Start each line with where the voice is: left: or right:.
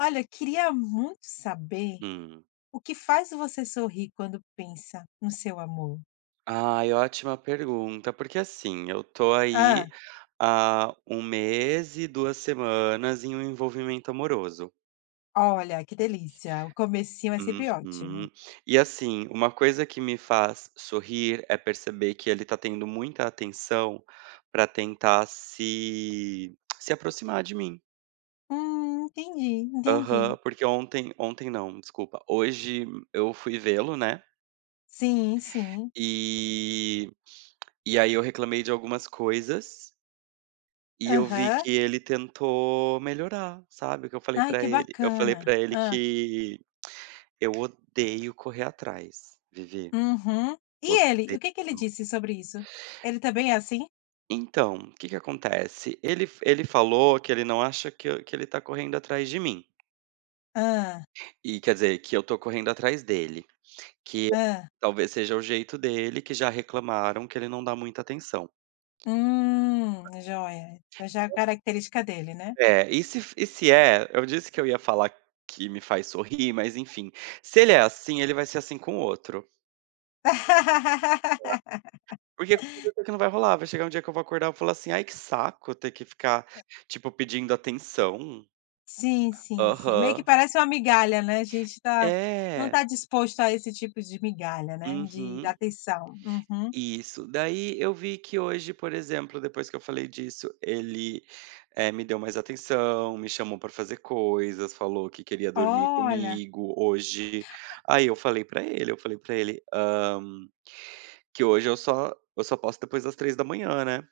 left: Olha, eu queria muito saber
right: Hum.
left: o que faz você sorrir quando pensa no seu amor.
right: Ai, ótima pergunta, porque assim, eu tô
left: Ah,
right: aí há um mês e 2 semanas em um envolvimento amoroso.
left: olha, que delícia, o comecinho é sempre ótimo.
right: Uhum. E assim, uma coisa que me faz sorrir é perceber que ele tá tendo muita atenção pra tentar se aproximar de mim.
left: Entendi,
right: Aham,
left: entendi.
right: porque ontem ontem não, desculpa, hoje eu fui vê-lo, né,
left: Sim, sim.
right: e e aí eu reclamei de algumas coisas. E eu vi
left: Aham.
right: que ele tentou melhorar, sabe? O que eu falei
left: Ai,
right: pra
left: que
right: ele? Eu falei
left: bacana.
right: pra ele
left: Ah,
right: que eu odeio correr atrás, Vivi,
left: uhum. E ele, o que que ele
right: odeio.
left: disse sobre isso? Ele também é assim?
right: Então, o que que acontece? Ele falou que ele não acha que eu que ele tá correndo atrás de mim,
left: Ah,
right: e quer dizer, que eu tô correndo atrás dele, que
left: ah.
right: talvez seja o jeito dele, que já reclamaram que ele não dá muita atenção.
left: Joia. Então já é a característica dele, né?
right: É, e se é, eu disse que eu ia falar que me faz sorrir, mas enfim, se ele é assim, ele vai ser assim com o outro. Porque com certeza que não vai rolar, vai chegar um dia que eu vou acordar e vou falar assim: "Ai, que saco ter que ficar, tipo, pedindo atenção".
left: Sim, sim, sim. Meio que
right: Aham.
left: parece uma migalha, né, a gente tá não
right: É.
left: tá disposto a esse tipo de migalha, né, de
right: Uhum.
left: atenção. Uhum.
right: Isso. Daí eu vi que hoje, por exemplo, depois que eu falei disso, ele, me deu mais atenção, me chamou pra fazer coisas, falou que queria dormir
left: Olha.
right: comigo hoje. Aí eu falei pra ele, eu falei pra ele, que hoje eu só posso depois das três da manhã, né,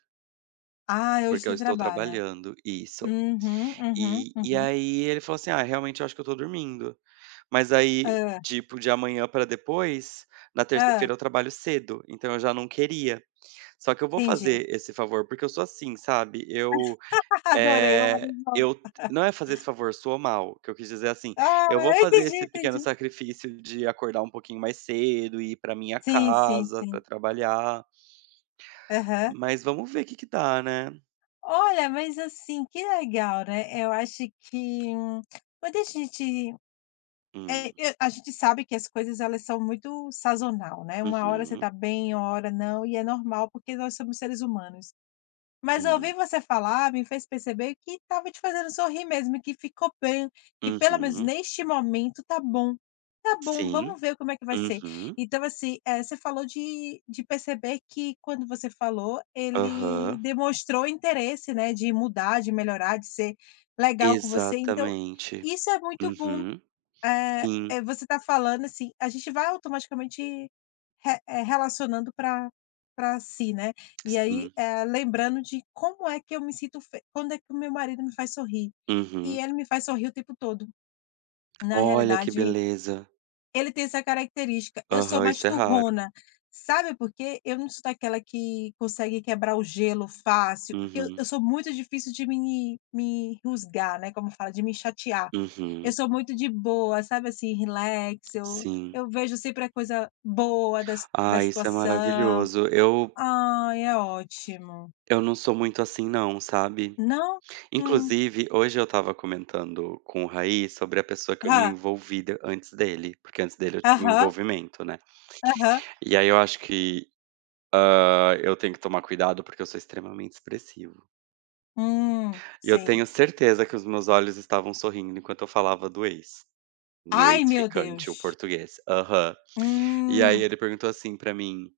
left: Ah, é hoje
right: porque eu
left: você
right: estou
left: trabalha.
right: trabalhando. Isso.
left: Uhum, uhum,
right: E
left: uhum.
right: aí ele falou assim: "Ah, realmente eu acho que eu tô dormindo". Mas aí,
left: Hã,
right: tipo, de amanhã pra depois, na terça-feira
left: hã,
right: eu trabalho cedo, então eu já não queria. Só que eu vou
left: entendi.
right: fazer esse favor, porque eu sou assim, sabe, eu,
left: Adorei, vou
right: eh,
left: fazer de novo.
right: eu não é fazer esse favor, sou mal, que eu quis dizer assim,
left: Ah,
right: eu vou fazer
left: entendi,
right: esse pequeno
left: entendi.
right: sacrifício de acordar um pouquinho mais cedo e ir pra minha
left: Sim, sim,
right: casa
left: sim.
right: pra trabalhar,
left: Aham.
right: mas vamos ver o que que dá, né.
left: Olha, mas assim, que legal, né, eu acho que quando a gente é,
right: Hum.
left: e a gente sabe que as coisas elas são muito sazonal, né, uma hora você tá
right: Uhum.
left: bem, uma hora não, e é normal, porque nós somos seres humanos. Mas
right: Hum.
left: ouvir você falar me fez perceber que estava te fazendo sorrir mesmo e que ficou bem, que pelo menos
right: Uhum.
left: neste momento tá bom. Tá bom,
right: Sim.
left: vamos ver como é que vai ser.
right: Uhum.
left: Então assim, você falou de perceber que quando você falou, ele
right: Aham,
left: demonstrou interesse, né, de mudar, de melhorar, de ser legal com você, então
right: exatamente.
left: isso é muito bom,
right: Uhum, sim,
left: você tá falando, assim, a gente vai automaticamente re relacionando para para si, né. E aí,
right: sim.
left: lembrando de como é que eu me sinto fe quando é que o meu marido me faz sorrir. E
right: Uhum.
left: ele me faz sorrir o tempo todo. Na
right: Olha que
left: realidade
right: beleza.
left: ele tem essa característica. Eu sou
right: Aham,
left: mais
right: isso é raro.
left: turrona, sabe por quê? Eu não sou daquela que consegue quebrar o gelo fácil, porque eu
right: Uhum,
left: eu sou muito difícil de me rusgar, né, como fala, de me chatear. Eu
right: uhum,
left: sou muito de boa, sabe, assim, relax, eu
right: sim.
left: eu vejo sempre a coisa boa das da
right: Ah, isso é
left: situação.
right: maravilhoso. Eu
left: Ai, é ótimo.
right: eu não sou muito assim não, sabe.
left: Não? Hum.
right: Inclusive, hoje eu estava comentando com o Raí sobre a pessoa que eu me
left: Hã.
right: envolvi de antes dele, porque antes dele eu tive um
left: Aham,
right: envolvimento, né.
left: aham.
right: E aí eu acho que, eu tenho que tomar cuidado, porque eu sou extremamente expressivo. E eu
left: Sei.
right: tenho certeza que os meus olhos estavam sorrindo enquanto eu falava do ex, do meu
left: Ai, meu
right: ex-ficante, o
left: Deus.
right: português. Aham. E aí
left: Hum,
right: ele perguntou assim pra mim: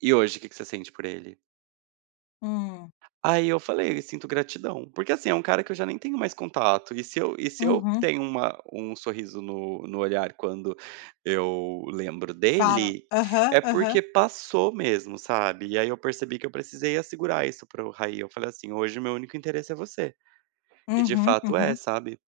right: "E hoje, o que que você sente por ele?"
left: hum.
right: Aí eu falei: "Eu sinto gratidão", porque assim, é um cara que eu já nem tenho mais contato, e se eu
left: Uhum.
right: tenho uma um sorriso no olhar quando eu lembro
left: Falam.
right: dele,
left: Aham,
right: é
left: aham.
right: porque passou mesmo, sabe. E aí eu percebi que eu precisei assegurar isso para o Raí, eu falei assim: "Hoje o meu único interesse é você", e de
left: Uhum,
right: fato é,
left: uhum.
right: sabe.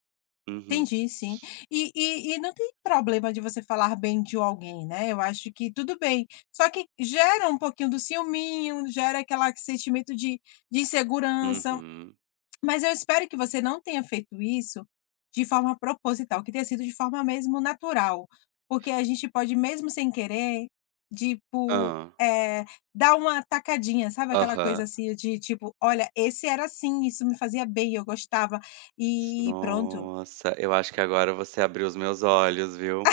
right: Uhum.
left: Entendi, sim. E e não tem problema de você falar bem de alguém, né, eu acho que tudo bem. Só que gera um pouquinho do ciúminho, gera aquele sentimento de insegurança.
right: Uhum.
left: Mas eu espero que você não tenha feito isso de forma proposital, que tenha sido de forma mesmo natural, porque a gente pode, mesmo sem querer, tipo,
right: ah
left: dar uma tacadinha, sabe aquela coisa
right: Aham.
left: assim de tipo: "Olha, esse era assim, isso me fazia bem, eu gostava", e pronto.
right: Nossa, eu acho que agora você abriu os meus olhos, viu.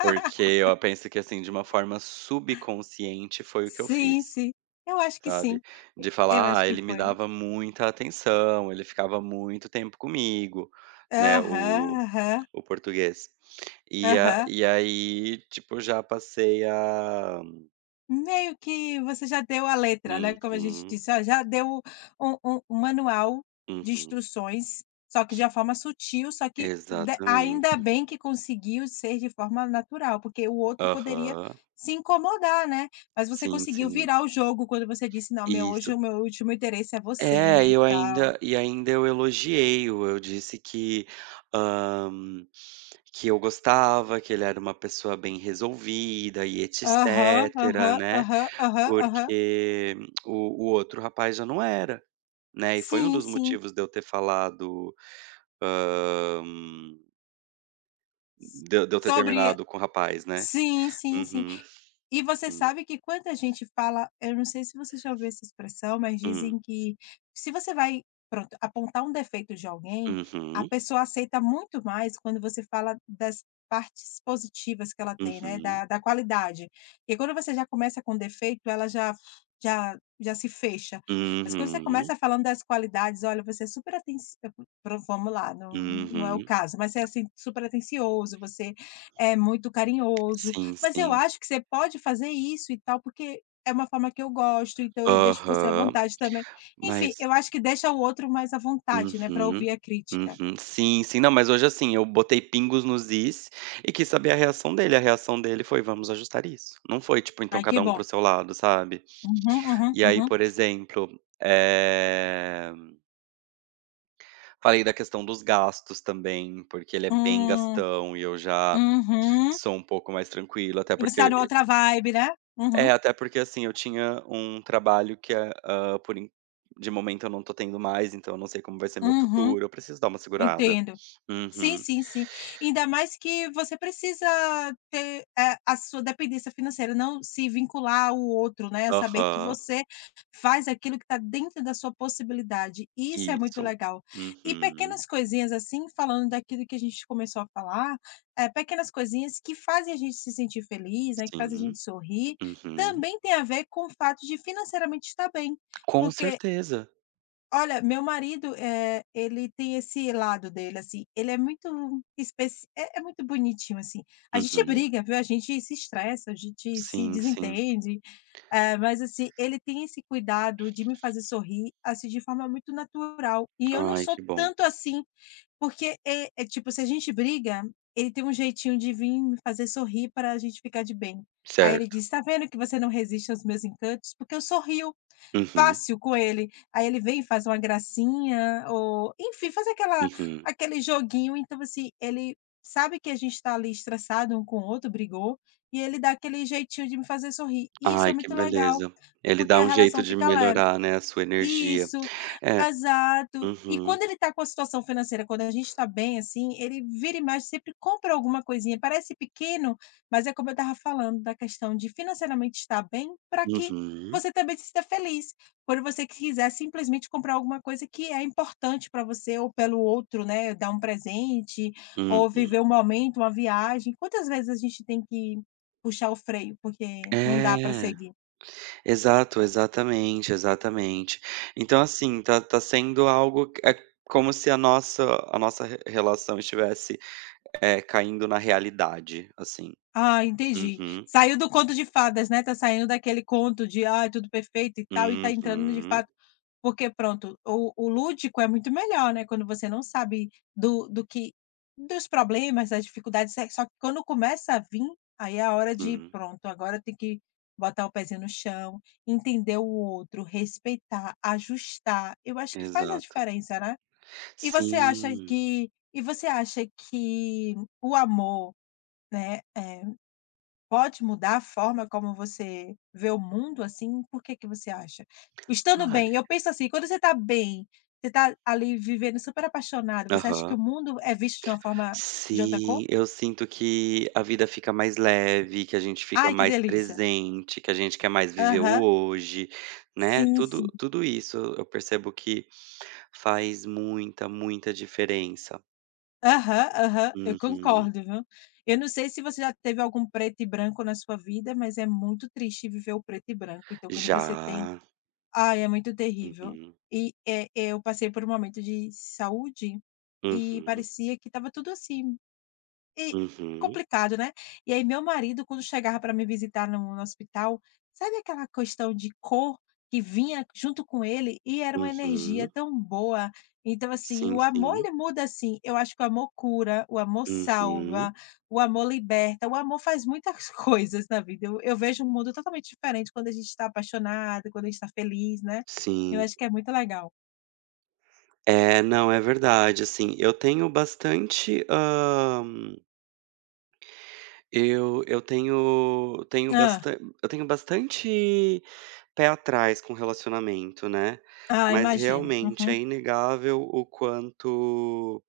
right: Porque eu penso que, assim, de uma forma subconsciente foi o que eu
left: Sim,
right: fiz,
left: sim. Eu acho que sim,
right: sabe. De
left: eu
right: falar:
left: acho
right: "Ah,
left: que
right: ele me
left: foi.
right: dava muita atenção, ele ficava muito tempo comigo", né,
left: Aham, aham,
right: o português.
left: aham.
right: E aí, tipo, já passei a
left: Meio que você já deu a letra, né, como a gente
right: uhum,
left: disse, ó, já deu um manual de
right: uhum.
left: instruções, só que de uma forma sutil, só que de ainda
right: Exatamente.
left: bem que conseguiu ser de forma natural, porque o outro poderia
right: Aham.
left: se incomodar, né. Mas você
right: Sim,
left: conseguiu
right: sim.
left: virar o jogo quando você disse: "Não, meu hoje
right: Isso.
left: o meu último interesse é você
right: É,
left: e
right: eu
left: tal".
right: ainda e ainda eu elogiei-o, eu disse que, hã, que eu gostava, que ele era uma pessoa bem resolvida e
left: Aham,
right: etcétera,
left: aham,
right: né,
left: aham, aham, aham.
right: porque o outro rapaz já não era, né, e foi um
left: Sim,
right: dos
left: sim.
right: motivos de eu ter falado, hã, de eu ter
left: Sobre
right: terminado com o rapaz, né.
left: sim, sim, sim.
right: Uhum,
left: E você
right: sim.
left: sabe que quando a gente fala eu não sei se você já ouviu essa expressão, mas
right: Hum.
left: dizem que se você vai, pronto, apontar um defeito de alguém, a
right: Uhum,
left: pessoa aceita muito mais quando você fala das partes positivas que ela tem, né,
right: uhum,
left: da da qualidade. E quando você já começa com defeito, ela já já se fecha. Mas quando você
right: uhum,
left: começa falando das qualidades: "Olha, você é super atenci" vamos lá, não não é o
right: uhum.
left: caso, mas você é, assim, super atencioso, você é muito carinhoso,
right: Sim,
left: mas eu
right: sim.
left: acho que você pode fazer isso e tal, porque é uma forma que eu gosto, então eu deixo você à
right: Aham,
left: vontade também. Enfim,
right: mas
left: eu acho que deixa o outro mais à vontade, né, para
right: uhum.
left: ouvir a crítica.
right: Uhum. Sim, sim. Não, mas hoje, assim, eu botei pingos nos is e quis saber a reação dele. A reação dele foi: "Vamos ajustar isso". Não foi, tipo: "Então
left: Ai, que
right: cada um
left: bom.
right: para o seu lado", sabe.
left: Uhum, uhum,
right: E aí,
left: uhum.
right: por exemplo, eh, falei da questão dos gastos também, porque ele é bem
left: Hum,
right: gastão e eu já
left: uhum.
right: sou um pouco mais tranquilo, até
left: E você tá
right: porque
left: numa outra vibe, né? Uhum,
right: até porque, assim, eu tinha um trabalho que é, hã, por en de momento eu não tô tendo mais, então eu não sei como vai ser meu
left: uhum.
right: futuro, eu preciso dar uma segurada.
left: Entendo. Sim,
right: Uhum.
left: sim, sim. Ainda mais que você precisa ter, a sua dependência financeira, não se vincular ao outro, né, saber que
right: Aham.
left: você faz aquilo que está dentro da sua possibilidade, isso é muito
right: Isso.
left: legal. E
right: Uhum.
left: pequenas coisinhas, assim, falando daquilo que a gente começou a falar, pequenas coisinhas que fazem a gente se sentir feliz, né, que faz a gente
right: Sim.
left: sorrir,
right: Uhum.
left: também tem a ver com o fato de financeiramente estar bem,
right: Com
left: porque
right: certeza.
left: olha, meu marido, é, ele tem esse lado dele, assim, ele é muito especi é é muito bonitinho, assim. A gente
right: Uhum.
left: briga, viu, a gente se estressa, a gente se
right: Sim, sim.
left: desentende, mas, assim, ele tem esse cuidado de me fazer sorrir, assim, de forma muito natural, e eu não
right: Ai,
left: sou
right: que bom.
left: tanto assim, porque, é é, tipo, se a gente briga, ele tem um jeitinho de vir me fazer sorrir para a gente ficar de bem. Aí ele
right: Certo.
left: diz: "Tá vendo que você não resiste aos meus encantos? Porque eu sorrio".
right: Uhum,
left: Fácil com ele. Aí ele vem e faz uma gracinha ou enfim, faz aquela
right: uhum.
left: aquele joguinho, então assim, ele sabe que a gente está ali estressado um com o outro, brigou, e ele dá aquele jeitinho de me fazer sorrir. E isso é
right: Ai, que
left: muito legal,
right: beleza. Ele
left: porque
right: dá
left: a
right: um jeito
left: relação
right: de
left: fica leve.
right: melhorar, né, a sua energia.
left: Isso,
right: É.
left: exato. E
right: Uhum,
left: quando ele tá com a situação financeira, quando a gente tá bem, assim, ele vira e mexe, sempre compra alguma coisinha. Parece pequeno, mas é como eu estava falando da questão de financeiramente estar bem, para que
right: uhum,
left: você também se sinta feliz. Quando você quiser simplesmente comprar alguma coisa que é importante para você ou pelo outro, né, dar um presente ou
right: uhum.
left: viver um momento, uma viagem. Quantas vezes a gente tem que puxar o freio, porque não dá para
right: É.
left: seguir?
right: Exato, exatamente, exatamente. Então, assim, tá sendo algo que é como se a nossa re relação estivesse, é caindo na realidade, assim.
left: Ah, entendi.
right: Uhum.
left: Saiu do conto de fadas, né, tá saindo daquele conto de: ah, é tudo perfeito e tal", e tá entrando de
right: Uhum.
left: fato porque pronto, o lúdico é muito melhor, né, quando você não sabe do do que dos problemas, das dificuldades, só que quando começa a vir, aí é a hora de:
right: Sim,
left: "Pronto, agora tem que botar o pezinho no chão, entender o outro, respeitar, ajustar". Eu acho que faz a
right: exato.
left: diferença, né. E você acha
right: Sim.
left: que o amor, né, eh pode mudar a forma como você vê o mundo, assim? Por que que você acha? Estando
right: Ai.
left: bem, eu penso assim, quando você tá bem, você tá ali vivendo super apaixonado, você acha que
right: Aham.
left: o mundo é visto de uma forma de outra cor?
right: Sim, eu sinto que a vida fica mais leve, que a gente fica
left: "Ai, que
right: mais
left: delícia".
right: presente, que a gente quer mais viver o
left: Aham.
right: hoje, né,
left: Sim, sim.
right: tudo isso eu percebo que faz muita, muita diferença.
left: Aham, aham. Eu
right: Uhum.
left: concordo, viu. Eu não sei se você já teve algum preto e branco na sua vida, mas é muito triste viver o preto e branco, então quando você tem
right: Já.
left: ai, é muito terrível.
right: Uhum.
left: E, é eu passei por um momento de saúde e
right: Uhum.
left: parecia que estava tudo assim, e
right: Uhum.
left: complicado, né. E aí meu marido quando chegava para me visitar no no hospital, sabe aquela questão de cor que vinha junto com ele e era uma energia
right: Uhum.
left: tão boa. Então assim,
right: Sim,
left: o amor
right: sim.
left: ele muda assim, eu acho que o amor cura, o amor
right: Uhum.
left: salva, o amor liberta, o amor faz muitas coisas na vida. Eu vejo um mundo totalmente diferente quando a gente está apaixonado, quando a gente está feliz, né. Eu
right: Sim.
left: acho que é muito legal.
right: É, não, é verdade, assim, eu tenho bastante, hã, eu tenho tenho
left: Hã.
right: bastante, eu tenho bastante pé atrás com relacionamento, né,
left: Ah,
right: mas
left: imagino.
right: realmente
left: Uhum.
right: é inegável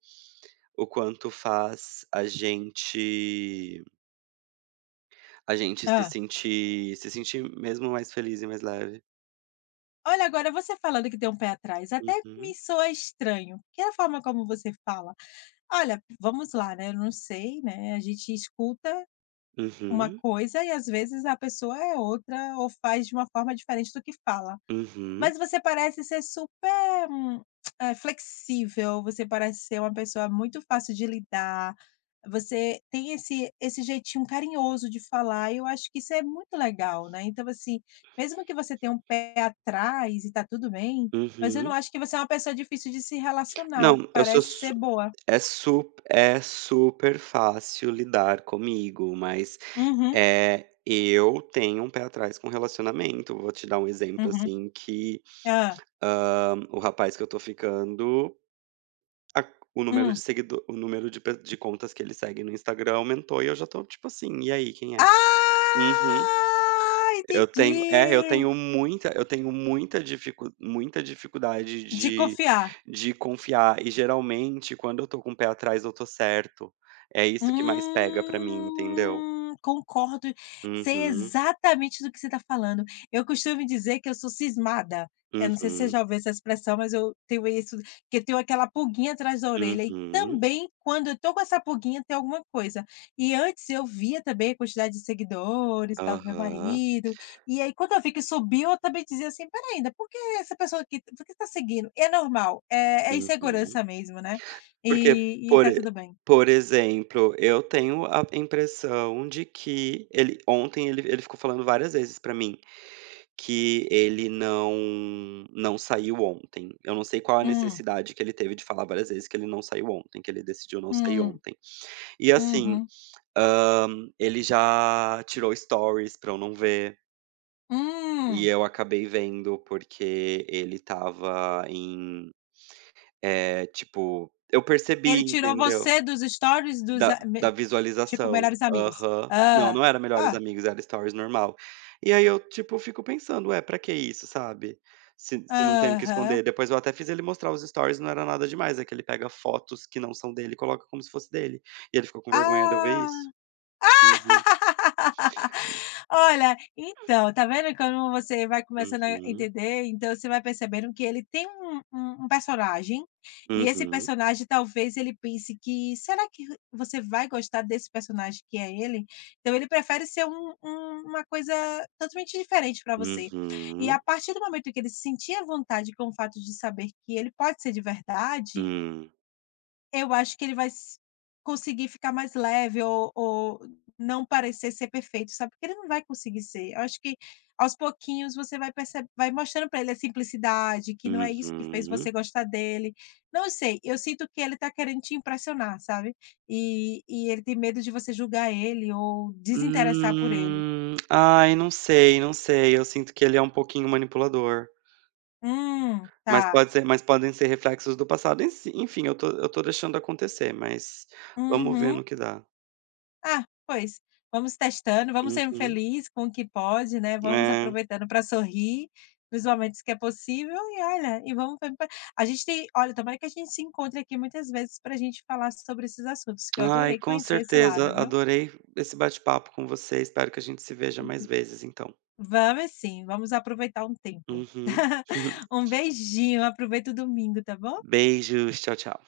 right: o quanto faz a gente
left: Hã.
right: se sentir mesmo mais feliz e mais leve.
left: Olha, agora você falando que tem um pé atrás, até me
right: Uhum,
left: soa estranho, porque a forma como você fala: "Olha, vamos lá, né, eu não sei, né", a gente escuta uma
right: uhum,
left: coisa e às vezes a pessoa é outra ou faz de uma forma diferente do que fala.
right: uhum,
left: Mas você parece ser super, flexível, você parece ser uma pessoa muito fácil de lidar, você tem esse esse jeitinho carinhoso de falar e eu acho que isso é muito legal, né. Então assim, mesmo que você tenha um pé atrás e tá tudo bem, mas eu não
right: uhum.
left: acho que você é uma pessoa difícil de se relacionar,
right: Não, eu sou
left: parece ser boa.
right: É sup é super fácil lidar comigo, mas,
left: Uhum,
right: é eu tenho um pé atrás com relacionamento. Vou te dar um exemplo,
left: uhum.
right: assim, que,
left: Hã.
right: o rapaz que eu tô ficando, a o número de
left: Hum.
right: seguido o número de pe de contas que ele segue no Instagram aumentou e eu já tô tipo assim: "E aí, quem é?" Uhum.
left: Ah,
right: Eu
left: entendi.
right: tenho muita eu tenho muita dificuldade
left: De confiar.
right: de confiar e geralmente quando eu estou com o pé atrás eu estou certo. É isso que mais pega pra mim, entendeu?
left: Concordo. Sei
right: Uhum,
left: exatamente do que você está falando. Eu costumo dizer que eu sou cismada. Eu não sei se você
right: uhum,
left: já ouviu essa expressão, mas eu tenho isso, que eu tenho aquela pulguinha atrás da orelha e
right: uhum,
left: também quando eu tô com essa pulguinha tem alguma coisa. E antes eu via também a quantidade de seguidores, tal, do meu
right: aham,
left: marido, e aí quando eu vi que subiu, eu também dizia assim: "Espera ainda, por que essa pessoa aqui por que está seguindo?". É normal, é é
right: uhum.
left: insegurança mesmo, né.
right: Porque,
left: E
right: por
left: tá
right: e
left: tudo bem.
right: por exemplo, eu tenho a impressão de que ele ontem ele ficou falando várias vezes pra mim que ele não não saiu ontem. Eu não sei qual a
left: Hum.
right: necessidade que ele teve de falar várias vezes que ele não saiu ontem, que ele decidiu não sair
left: Hum,
right: ontem. E assim,
left: uhum.
right: hã, ele já tirou stories pra eu não ver, e
left: Hum,
right: eu acabei vendo porque ele estava em, tipo eu percebi,
left: ele tirou
right: entendeu?
left: você dos stories dos
right: Da
left: a me
right: da
left: tipo,
right: visualização.
left: melhores amigos.
right: Aham. Não,
left: Hã.
right: não era Melhores
left: Hã.
right: Amigos, era Stories normal. E aí eu, tipo, fico pensando: "Ué, pra que isso?", sabe, se não tenho o que
left: Aham.
right: esconder. Depois eu até fiz ele mostrar os Stories, não era nada demais, é que ele pega fotos que não são dele e coloca como se fosse dele. E ele ficou com vergonha de eu ver isso.
left: Ah.
right: Uhum.
left: Olha, então, tá vendo quando você vai começando a
right: Uhum.
left: entender, então você vai percebendo que ele tem um um personagem, e esse
right: Uhum.
left: personagem talvez ele pense que: "Será que você vai gostar desse personagem que é ele?". Então ele prefere ser um uma coisa totalmente diferente para você. E
right: Uhum.
left: a partir do momento que ele sentir a vontade com o fato de saber que ele pode ser de verdade,
right: Hum.
left: eu acho que ele vai s conseguir ficar mais leve ou não parecer ser perfeito, sabe, porque ele não vai conseguir ser. Eu acho que aos pouquinhos você vai perceber, vai mostrando para ele a simplicidade, que não é isso que fez
right: Uhum.
left: você gostar dele. Não sei, eu sinto que ele tá querendo te impressionar, sabe, e ele tem medo de você julgar ele ou desinteressar por ele.
right: Hum. Ai, não sei, não sei, eu sinto que ele é um pouquinho manipulador.
left: Tá.
right: Mas podem ser reflexos do passado em si enfim, eu tô deixando acontecer, mas vamos ver
left: Uhum".
right: no que dá.
left: Ah, pois, vamos testando, vamos sendo
right: Uhum.
left: feliz com o que pode, né, vamos
right: É.
left: aproveitando para sorrir nos momentos que é possível e olha, e vamos pra- pra- a gente tem olha, tomara que a gente se encontre aqui muitas vezes para a gente falar sobre esses assuntos, que eu
right: Ai,
left: adorei
right: com
left: conhecer esse
right: certeza,
left: lado, viu.
right: adorei esse bate-papo com você, espero que a gente se veja mais vezes então.
left: Vamos sim, vamos aproveitar um tempo.
right: Uhum.
left: Um beijinho, aproveita o domingo, tá bom?
right: Beijos, tchau, tchau.